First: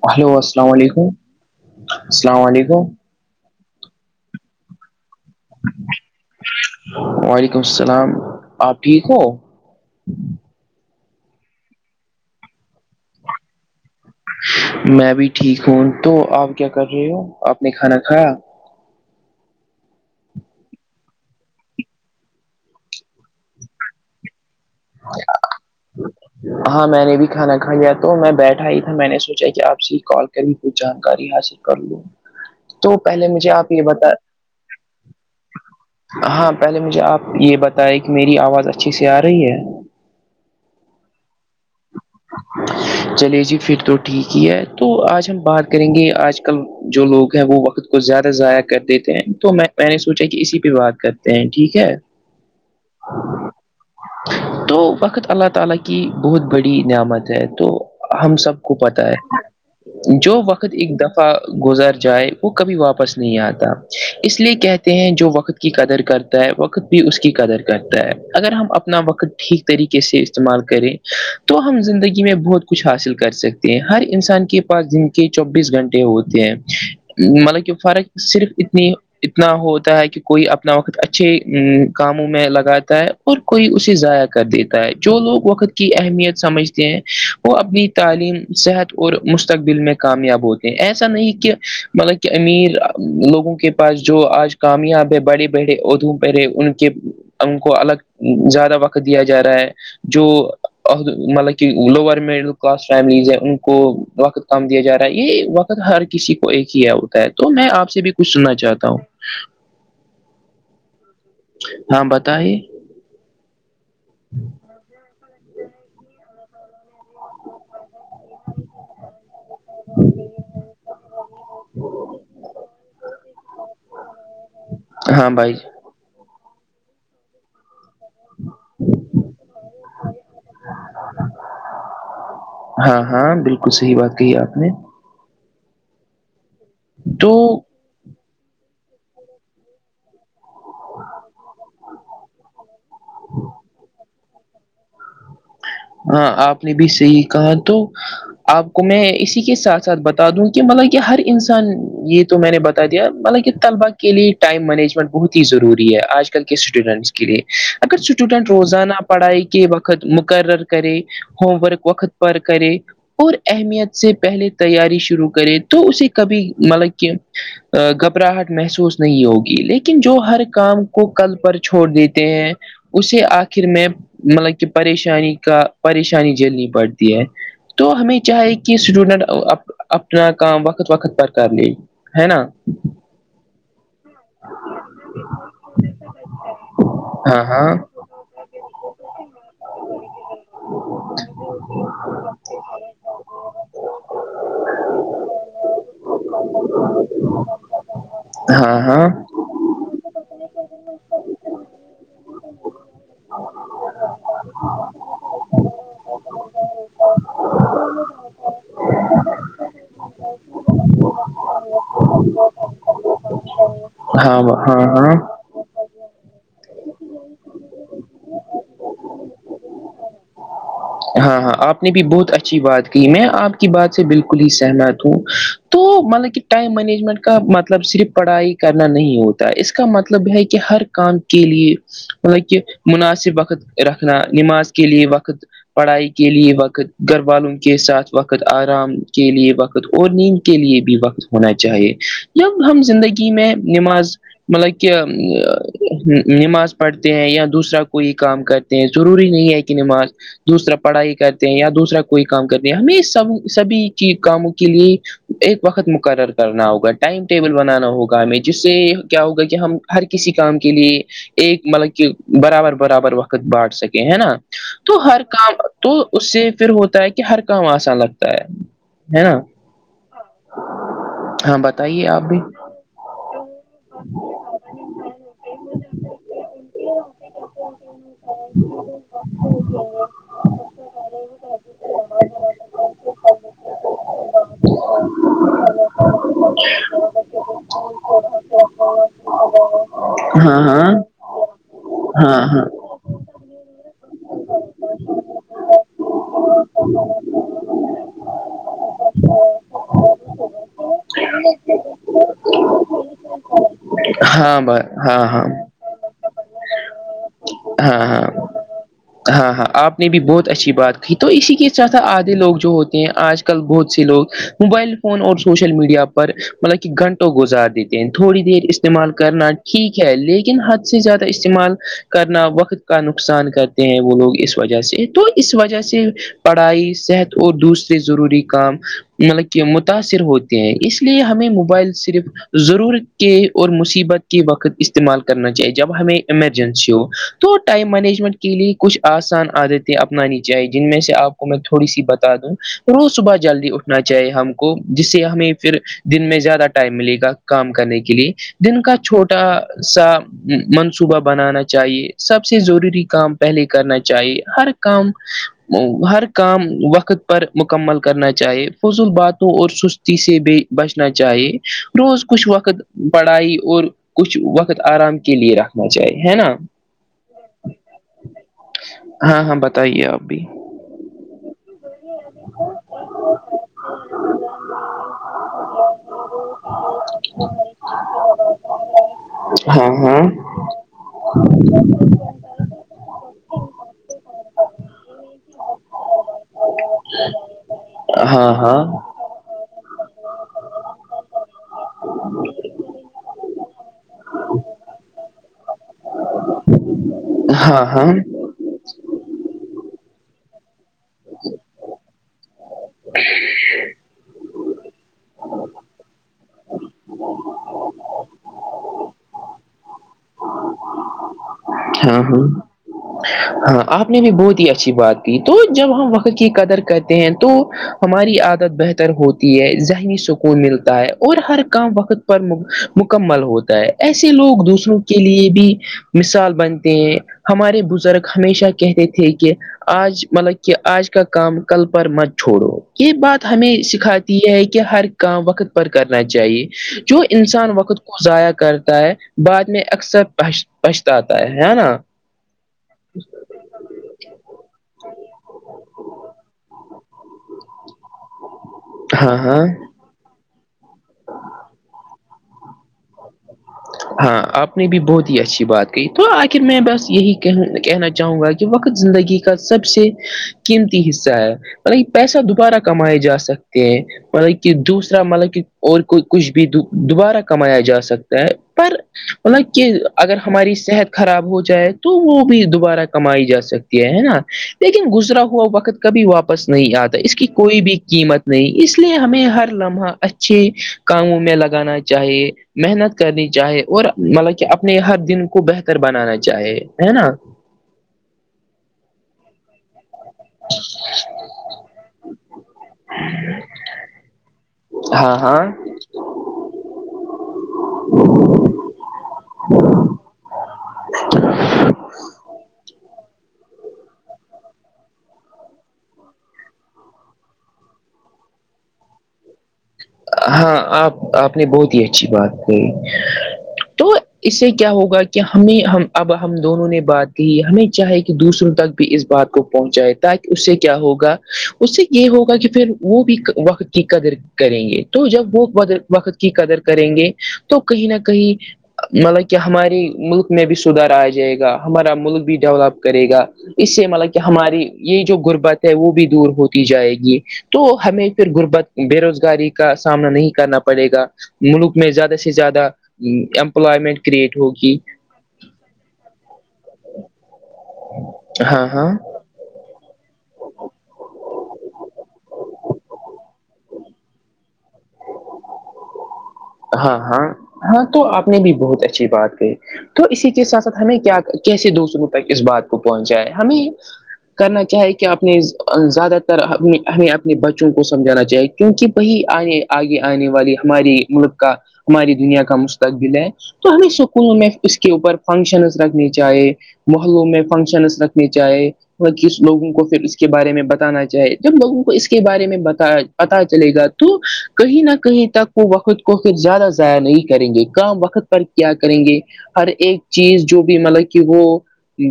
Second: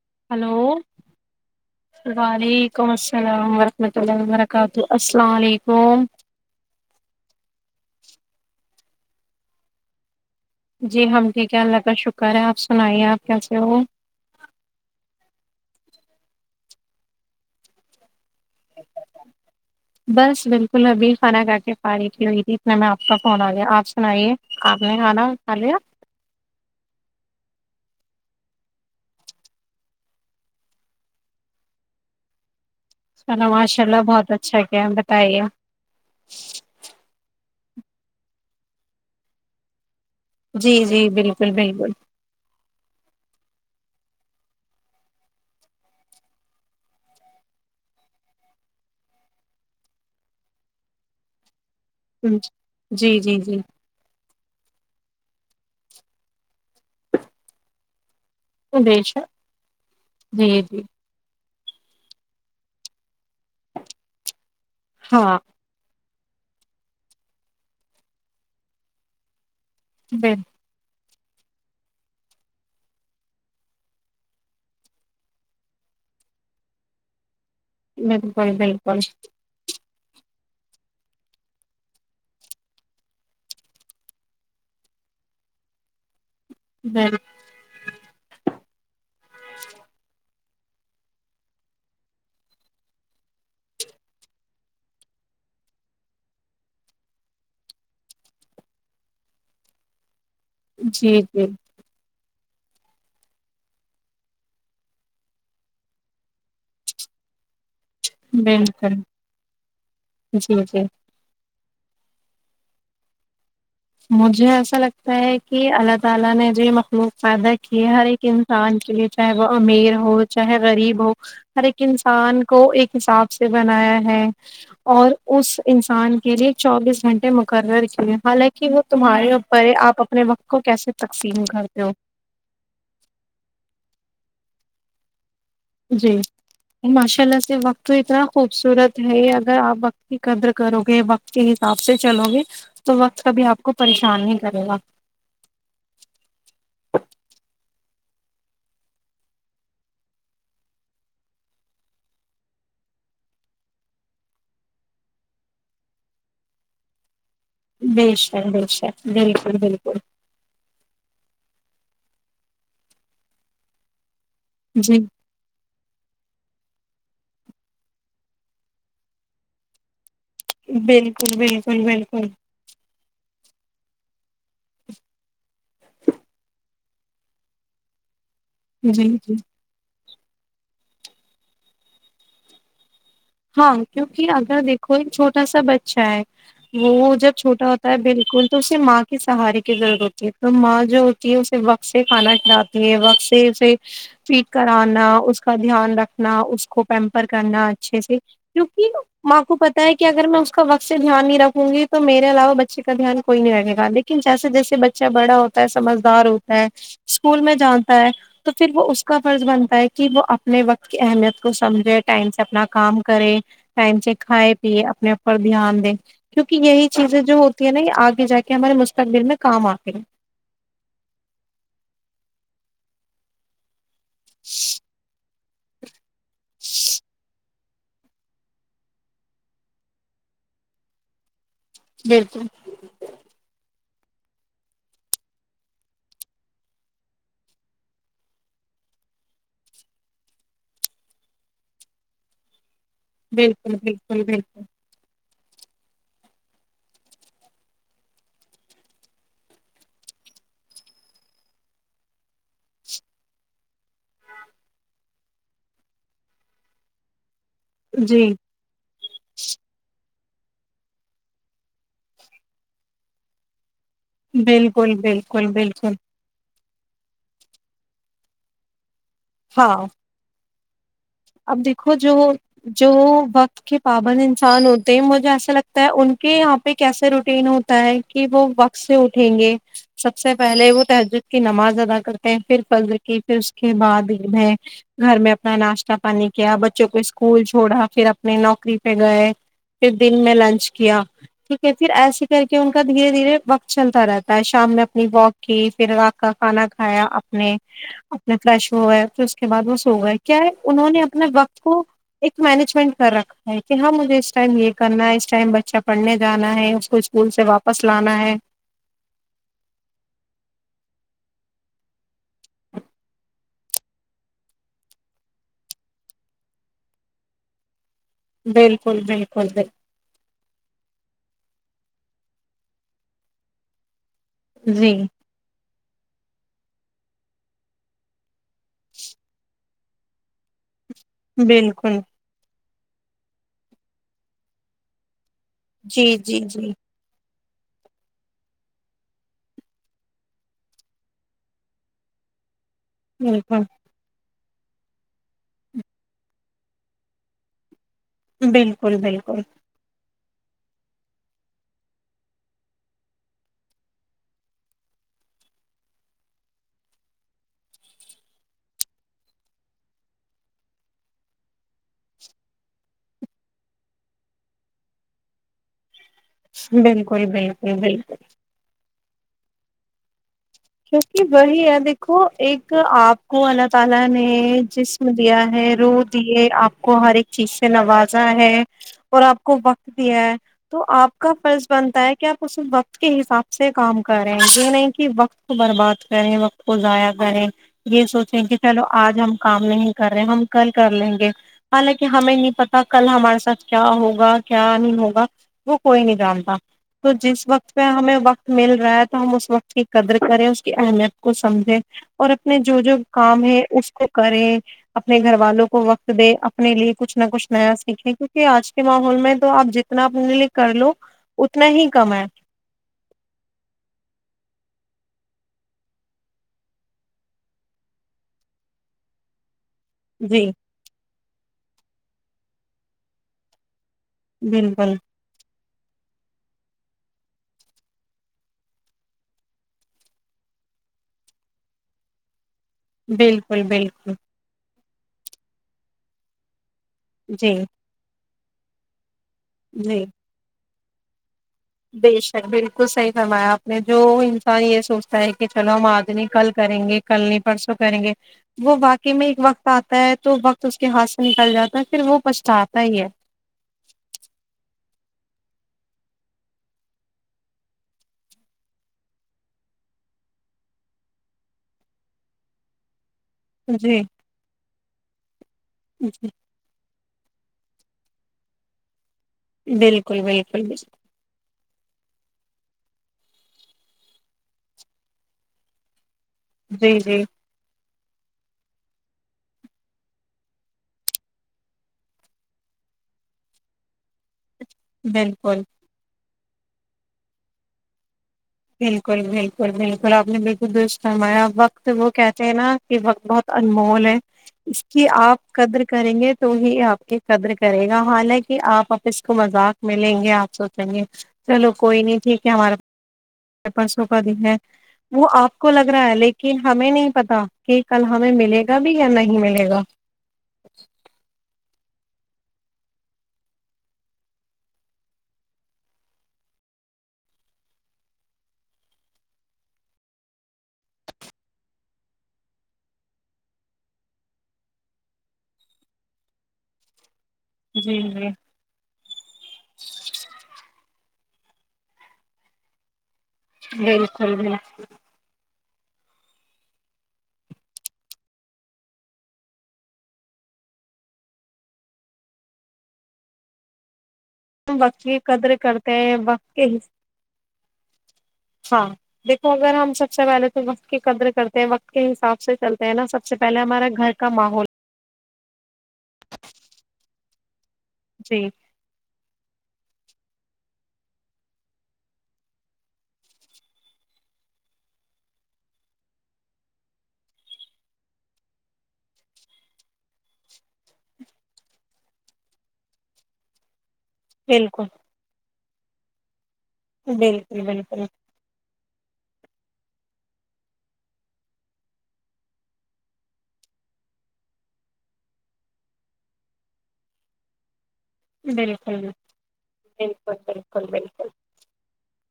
چ hello hello السلام وعلیکم السلام وعلیکم السلام ورحمۃ اللہ وبرکاتہ السلام علیکم وعلیکم السلام آپ ٹھیک ہو جی ہم ٹھیک ہے اللہ کا شکر ہے آپ سنائیے آپ کیسے ہو میں بھی ٹھیک ہوں تو آپ کیا کر رہے ہو آپ نے کھانا کھایا بس بالکل ابھی کھانا ک کے فارغ ہوئی تھی اتنا میں آپ کا فون آ گیا آپ سنائیے آپ نے کھانا کھا لیا ہاں میں نے بھی کھانا کھایا تو میں بیٹھا ہی تھا میں نے سوچا کہ آپ سے کال کری جانکاری حاصل کر لوں تو پہلے مجھے چلو آپ یہ ماشاء اللہ بتا بہت اچھا کیا بتائیے ہاں پہلے مجھے آپ یہ بتائے کہ میری آواز اچھی سی آ رہی ہے جی جی بالکل بالکل [inaudible] چلے جی پھر تو ٹھیک ہی ہے تو آج ہم بات کریں گے آج کل جو لوگ ہیں وہ وقت کو زیادہ ضائع کر دیتے ہیں تو میں میں نے سونچا کہ اسی پہ بات کرتے ہیں ٹھیک ہے جی جی جی تو وقت اللہ تعالی کی بہت بڑی نعمت ہے تو ہم سب کو بے پتہ شک ہے جو جی وقت جی ایک دم گزر جائے وہ کبھی واپس نہیں آتا اس لیے کہتے ہیں جو ہاں وقت کی قدر کرتا ہے وقت بھی اس کی قدر کرتا ہے اگر ہم اپنا وقت ٹھیک طریقے سے بالکل استعمال کریں تو ہم زندگی میں بہت کچھ حاصل کر سکتے ہیں ہر انسان کے پاس دن کے چوبیس گھنٹے ہوتے مطلب [unintelligible] کہ فرق صرف بالکل اتنی بالکل اتنا ہوتا ہے کہ کوئی اپنا وقت اچھے کاموں میں لگاتا ہے اور کوئی اسے ضایع کر دیتا ہے جو لوگ وقت کی اہمیت سمجھتے ہیں بل- وہ اپنی تعلیم صحت اور مستقبل میں کامیاب ہو ایسا نہیں کہ مطلب کہ امیر لوگوں کے پاس جو آج کامیاب ہے بڑے بڑے عہدوں پر ہے ان کے ان کو الگ زیادہ وقت دیا جا رہا ہے جو جی جی ہلاکے لوور مڈل کلاس فیملیز ہے ان کو وقت کم دیا جا رہا ہے یہ وقت ہر کسی کو ایک ہی ہے تو میں آپ سے بھی کچھ سننا چاہتا بالکل ہوں جی جی ہاں بتایئے مجھے ایسا لگتا ہے کہ اللہ تعالی نے جو یہ مخلوق پیدا کی ہے ہر ایک انسان کے لیے چاہے وہ امیر ہو چاہے غریب ہو ہر ایک انسان کو ایک حساب سے بنایا ہے اور ہاں بھائی اس انسان کے لیے چوبیس گھنٹے مقرر کیئے حالانکہ تمہارے اوپر ہے آپ اپنے وقت کو کیسے تقسیم کرتے ہو ہاں ہاں بالکل صحیح بات کہی آپ نے جی ماشاء تو اللہ سے وقت تو اتنا خوبصورت ہے اگر آپ وقت کی قدر کرو گے وقت کے حساب سے چلو گے تو وقت کبھی آپ کو پریشان نہیں کرے گا ہاں آپ نے بھی صحیح کہا تو آپ کو میں اسی کے ساتھ ساتھ بتا دوں کہ مطلب کہ ہر انسان یہ تو میں نے بتا دیا مللب طلبا کے لیے ٹائم مینجمنٹ بہت ہی ضروری ہے آج کل کے اسٹوڈنٹس کے لیے اگر بے شک اسٹوڈنٹ بے روزانہ شک پڑھائی بالکل کے بالکل وقت م قرر کرے ہوم ورک وقت پر کرے اور اہمیت سے پہلے تیاری جی شروع کرے تو اسے کبھی مطلب کہ گھبراہٹ محسوس نہیں ہوگی لیکن جو ہر کام کو بالکل کل پر بالکل چھوڑ دیتے بالکل ہیں اسے آخر میں مطلب کہ پریشانی کا پریشانی جھیلنی پڑتی ہے تو ہمیں چاہے کہ جی اسٹوڈنٹ جی اپنا کام وقت وقت پر کر لے ہے نا ہاں کیونکہ اگر دیکھو ایک چھوٹا سا بچہ ہے وہ جب ہاں چھوٹا ہاں ہوتا ہے بالکل تو اسے ماں کے سہارے کی ضرورت تو ماں جو ہوتی ہے اسے وقت سے کھانا کھلاتی ہے وقت سے اسے فیڈ کرانا اس کا دھیان رکھنا اس کو پیمپر کرنا اچھے سے ہاں کیونکہ ہاں ماں کو پتا ہے کہ اگر میں اس کا وقت سے دھیان نہیں رکھوں گی تو میرے علاوہ بچے کا دھیان کوئی نہیں رکھے گا لیکن جیسے جیسے بچہ بڑا ہوتا ہے سمجھدار ہوتا ہے اسکول میں جانتا ہے تو پھر وہ اس کا فرض بنتا ہے کہ وہ اپنے وقت کی اہمیت کو سمجھے ٹائم سے اپنا کام کرے ٹائم سے ہاں کھائے پیے ہاں اپنے ہاں اپر دھیان دیں کیونکہ یہی چیزیں جو ہوتی ہے نا یہ آگے جا کے ہمارے مستقبل میں کام آتے ہیں ہاں ہاں آپ نے بھی بہت اچھی بات کہی میں آپ کی بات سے بالکل ہی سہمت ہوں تو مطلب کہ ٹائم مینجمنٹ کا مطلب صرف پڑھائی کرنا نہیں ہوتا اس کا مطلب ہے کہ ہر کام کے لیے بالکل مطلب کہ مناسب وقت رکھنا نماز کے لیے وقت پڑھائی کے لیے وقت گھر والوں کے ساتھ وقت آرام کے لیے وقت اور نیند کے لیے بھی وقت ہونا چاہیے جب ہم زندگی میں بالکل نماز بالکل بالکل مطلب نماز پڑھتے ہیں یا دوسرا کوئی کام کرتے ہیں ضروری نہیں ہے کہ نماز دوسرا پڑھائی کرتے ہیں یا دوسرا کوئی کام کرتے ہیں ہمیں سب سبھی چی کاموں کے لیے ایک وقت مقرر کرنا ہوگا ٹائم ٹیبل بنانا ہوگا جی ہمیں جس سے کیا ہوگا کہ ہم ہر کسی کام کے لیے ایک ملکے کہ برابر برابر وقت بانٹ سکے ہے نا بالکل تو ہر بالکل کام بالکل تو اس سے پھر ہوتا ہے کہ ہر کام آسان لگتا ہے ہے نا ہاں ہاں اب دیکھو بتائیے آپ جو بھی جو وقت کے پابند انسان ہوتے ہیں مجھے ایسا لگتا ہے ان کے یہاں پہ کیسے روٹین ہو تا ہے کہ وہ وقت سے اٹھیں گے سب سے پہلے وہ تہجد کی نماز ادا کرتے ہیں پھر فجر کی پھر اس کے بعد عید میں گھر میں اپنا ناشتہ پانی کیا بچوں کو اسکول چھوڑا پھر اپنے نوکری پہ گئے پھر دن میں ہاں لنچ ہاں کیا ٹھیک ہے پھر ایسے ہاں کر کے ہاں ان کا دھیرے دھیرے وقت چلتا رہتا ہے شام میں اپنی واک کی پھر رات کا کھانا کھایا اپنے اپنے فریش ہو گئے پھر اس کے بعد وہ سو گئے کیا انہوں نے اپنے وقت کو ایک مینجمنٹ کر رکھا ہے کہ ہاں مجھے اس ٹائم ہاں یہ ب کرنا ہے ہاں اس ہاں ٹائم بچہ پڑھنے جانا ہے کچھ اسکول سے واپس ہاں لانا ہاں ہے ہاں ہاں آپ نے بھی بہت اچھی بات کہی تو اسی کے سھت آدھے لوگ جو ہوتے ہیں آج کل بہت سے لوگ موبائل فون اور سوشل میڈیا پر مطلب کہ گھنٹوں گزار دیتے تھوڑی دیر بالکل استعمال بالکل کرنا بالکل ٹھیک لیکن حد سے زیادہ استعمال کرنا وقت کا نقصان کرتے ہیں وہ لوگ اس وجہ جی سے تو اس وجہ سے پڑھائی صحت اور دوسرے ضروری کام مطلب کہ متاثر ہوتے ہیں اس لیے ہمیں موبائل بالکل صرف ضرورت کے اور مصیبت کے وقت استعمال کرنا چاہیے جب جی ہمیں جی جی ایمرجنسی ہو تو ٹائم مینجمنٹ کے لیے کچھ آسان عادتیں اپنانی چاہیے جن میں سے آپ کو میں تھوڑی سی بتا دوں روز صبح جلدی بالکل اٹھنا چاہیے ہم کو جس سے ہمیں پھر دن میں زیادہ ٹائم ملے گا کام کرنے کے لیے دن کا بالکل چھوٹا بالکل سا منصوبہ بنانا چاہیے سب سے ضروری کام پہلے کرنا چاہیے ہر کام و ہر کام وقت پر مکمل کرنا چاہیے فضول باتوں اور سستی سے بھی بچنا چاہیے روز کچھ وقت پڑھائی اور کچھ وقت آرام کے لیے را رہنا چاہیے بالکل بالکل بالکل ہاں ہاں بتائیے آپ بھی کیونکہ وہی ہے دیکھو ایک آپ کو اللہ تعالی نے جسم دیا ہے روح دیے آپ کو ہر ایک چیز سے نوازا ہے اور آپ کو ہاں وقت ہاں دیا ہے تو آپ کا فرض بنتا ہے کہ آپ اسے وقت کے حساب سے کام کر رہے ہیں یہ نہیں کہ وقت کو برباد کریں وقت کو ضائع کریں یہ سوچیں ہاں کہ ہاں چلو ہاں آج ہم کام نہیں کر رہے ہم کل کر لیں گے حالانکہ ہمیں نہیں پتا کل ہمارے ساتھ کیا ہوگا کیا نہیں ہوگا وہ کوئی نہیں جانتا تو جس وقت پہ ہاں ہمیں وقت مل رہا ہے تو ہم اس وقت کی قدر کریں اس کی اہمیت کو سمجھیں اور اپنے جو جو کام ہے اس کو کرے اپنے گھر والوں کو وقت دے اپنے لیے کچھ نہ کچھ نیا سیکھے کیونکہ آج کے ماحول میں تو آپ ج اتنا آ پنے لیے کر لو اتنا ہی کم ہاں ہے ہاں ہاں آپ نے بھی بہت ہی اچھی بات کی تو جب ہم وقت کی قدر کرتے ہیں تو ہماری عادت بہتر ہوتی ہے ذہنی جی سکون ملتا ہے اور ہر کام وقت پر مو مکمل ہوتا ہے ایسے لوگ بالکل دوسروں کے لیے بھی مثال بنتے ہیں ہمارے بزرگ ہمیشہ کہتے تھے کے آج مطلب کی آج کا کام کل پر مت چھوڑو یہ بات بالکل ہمیں بالکل سکھاتی تی ہے کہ ہر کام وقت پر کرنا چاہیے جو جی انسان وقت کو ضائع کرتا ہے بعد میں جی اکثر پچھتا تا بے شک بالکل صحیح فرمایا آپ نے جو انسان یے سوچتا ہے کی چلو ہم آج نئی کل کریں گے کل نہیں پرسوں کریں گے وہ واقع میں ہاں ایک ہاں وقت آتا ہے تو وقت تو اس کے ہاتھ سے نکل جاتا ہے پھر وہ پچھتاتا ہی ہے ہاں آپ نے بھی بہت ہی اچھی بات کہی تو آخر میں بس یہی کہ کہنا چاہوں گا کی وقت زندگی کا سب سے قیمتی حصہ ہے وہی پیسہ دوبارہ کمایا جا سکتا ہیں جی مطلب کی دوسرا مطلب کی اور کوئی جی کچھ کچھ بھی دوبارہ کمایا جا سکتا ہے پر مطلب کی بالکل اگر بالکل ہماری بالکل، صحت خراب ہو جائے تو وہ بھی دوبارہ کمائی جا سکتی ہے نا لیکن گزرا ہوا وقت کبھی واپس پس نہیں جی آتا جی اس کی کوئی بھی قیمت نہیں اس لیے ہمیں ہر لمحہ اچھے کاموں میں لگانا چاہیے محنت کرنی چاہے اور مطلب کی اپنے ہر دن کو بالکل بہتر بنانا چاہے ہے نا بالکل بالکل بالکل آپ نے بلک درست فرمایا وقت وہ کہتے ہیں نا کے وقت بہت انمول ہے اس کی ہاں آپ ہاں قدر کریں گے تو ہی آپ کی قدر کرے گا حالانکے آپ آپ اس کو مذاق میں لنیگے آپ سوچیں گے چلو کوئی نہیں ٹھیک ہے ہمارا پرسوں کا دن ہے وہ آپ کو لگ رہا ہے لیکن ہمیں نہیں پتا کے کل ہمیں ملے گا بھی یا نہیں ملے گا ہاں آپ آپ نے بہت ہی اچھی بات کہی تو اس سے کیا ہوگا کی ہمیں ہم اب ہم دونوں نے بات کی ہمیں چاہے کی دوسروں تک اس بات کو پہنچائے تاکہ اس سے کیا ہوگا اس سے یے ہوگا کی فیر وہ بھی وقت کی قدر کریں گے تو جب وہ وقت کی قدر کریں گے تو جی کہیں نہ جی کہیں مطلب کی ہمارے ملک میں بھی سدھار آ جائے گا ہمارا ملک بھی ڈیولپ کرے گا اس سے مطلب بالکل کی بالکل ہماری یے جو غربت ہے وہ بھی دور ہوتی جائے گی تو ہمیں پھر غربت بے روزگاری کا سامنا نہیں کرنا پڑے گا ملک میں زیادہ سے زیادہ ایمپائمٹ کریٹ ہوگی وقت کی قدر کرتے ہیں وقت کے حصا [inaudible] ہاں تو اگر ہم سب سے پہلے تو وقت کی قدر کرتے ہیں وقت کے حساب سے چلتے ہیں نا سب سے پہلے ہمارا گھر کا ماحول [inaudible] ہاں ہاں ہاں تو جی آپ نے بھی بہت اچھی بات کہی تو اسی کے ساتھ ساتھ ہمیں کیا کیسے دوسروں تک اس بات کو پہنچاے ہمیں کرنا کیا ہے کہ اپنے زیادہ تر ہمیں اپنے بچوں کو سمجھانا چاہیے کیونکی وہی آنے آگے آگے آنے والی ہماری ملک کا ہماری دنیا کا مستقبل ہے تو ہمیں سکونوں میں بالکل اس کے اوپر فنکشنس رکھنی چاہے محلوں بالکل میں بالکل فنکشنس رکھنی چاہے کس لوگوں کو فیر اس کے بارے میں بتانا چاہے جب لوگوں کو اس کے بارے میں بتایا جا پتا چلے گا تو کہیں نہ کہیں تک وہ وقت کو زیادہ ضائع نہیں کریں گے کام وقت پر کیا بالکل کریں گے ہر ایک بالکل چیز جو بالکل بھی بالکل مطلب کی وہ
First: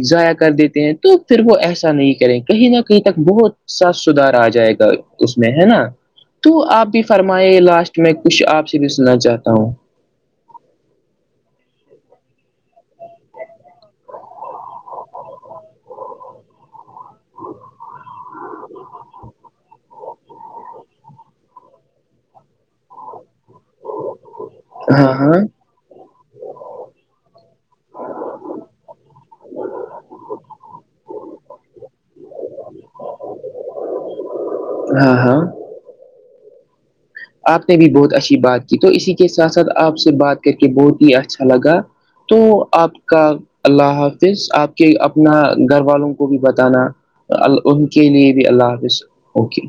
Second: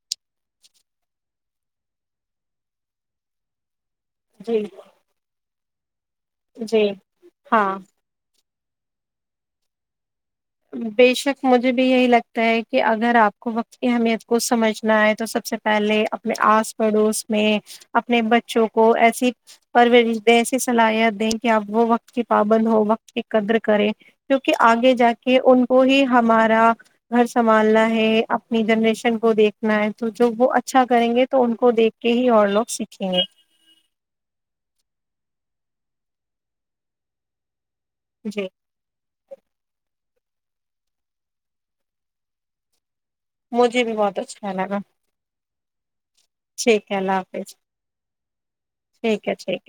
ضائع کر دیتے ہیں تو فیر وہ ایسا نہیں کریں کہیں نہ کہیں تک بہت سف سدار آ جی جائے گا اس میں ہے نا تو جی آپ بھی فرمائے ہاں لاسٹ میں کچھ آپ سے بھی سننا چاہتا ہوں بے شک مجھے بھی یہی لگتا ہے کہ اگر آپ کو وقت کی اہمیت کو سمجھنا ہے تو سب سے پہلے اپنے آس پڑوس میں اپنے بچوں کو ایسی پر وہ رشتےہ ایسی صلاحیت دیں کہ آپ وہ وقت کی پابند ہو وقت قدر کرے کیونکہ آگے جا ہاں ہاں کے ان کو ہی ہمارا گھر سنبھالنا ہے اپنی جنریشن کو دیکھنا ہے تو جب وہ اچھا کریں گے تو ان کو دیکھ کہ ہی اور لوگ سیکھیں گے ہاں ہاں آپ نے بھی بہت اچھی جی بات تو اسی کے ساتھ ساتھ آپ سے بات کر کے بہت ہی اچھا لگا تو آپ کا مجھے اللہ بھی بہت حافظ اچھا آپ لگا کے اپنا گھر والوں کو بھی بتانا ٹھیک ہے اللہ ال حافظ ان کے لیے بھی اللہ حافظ ٹھیک ہے ٹھیک اوکے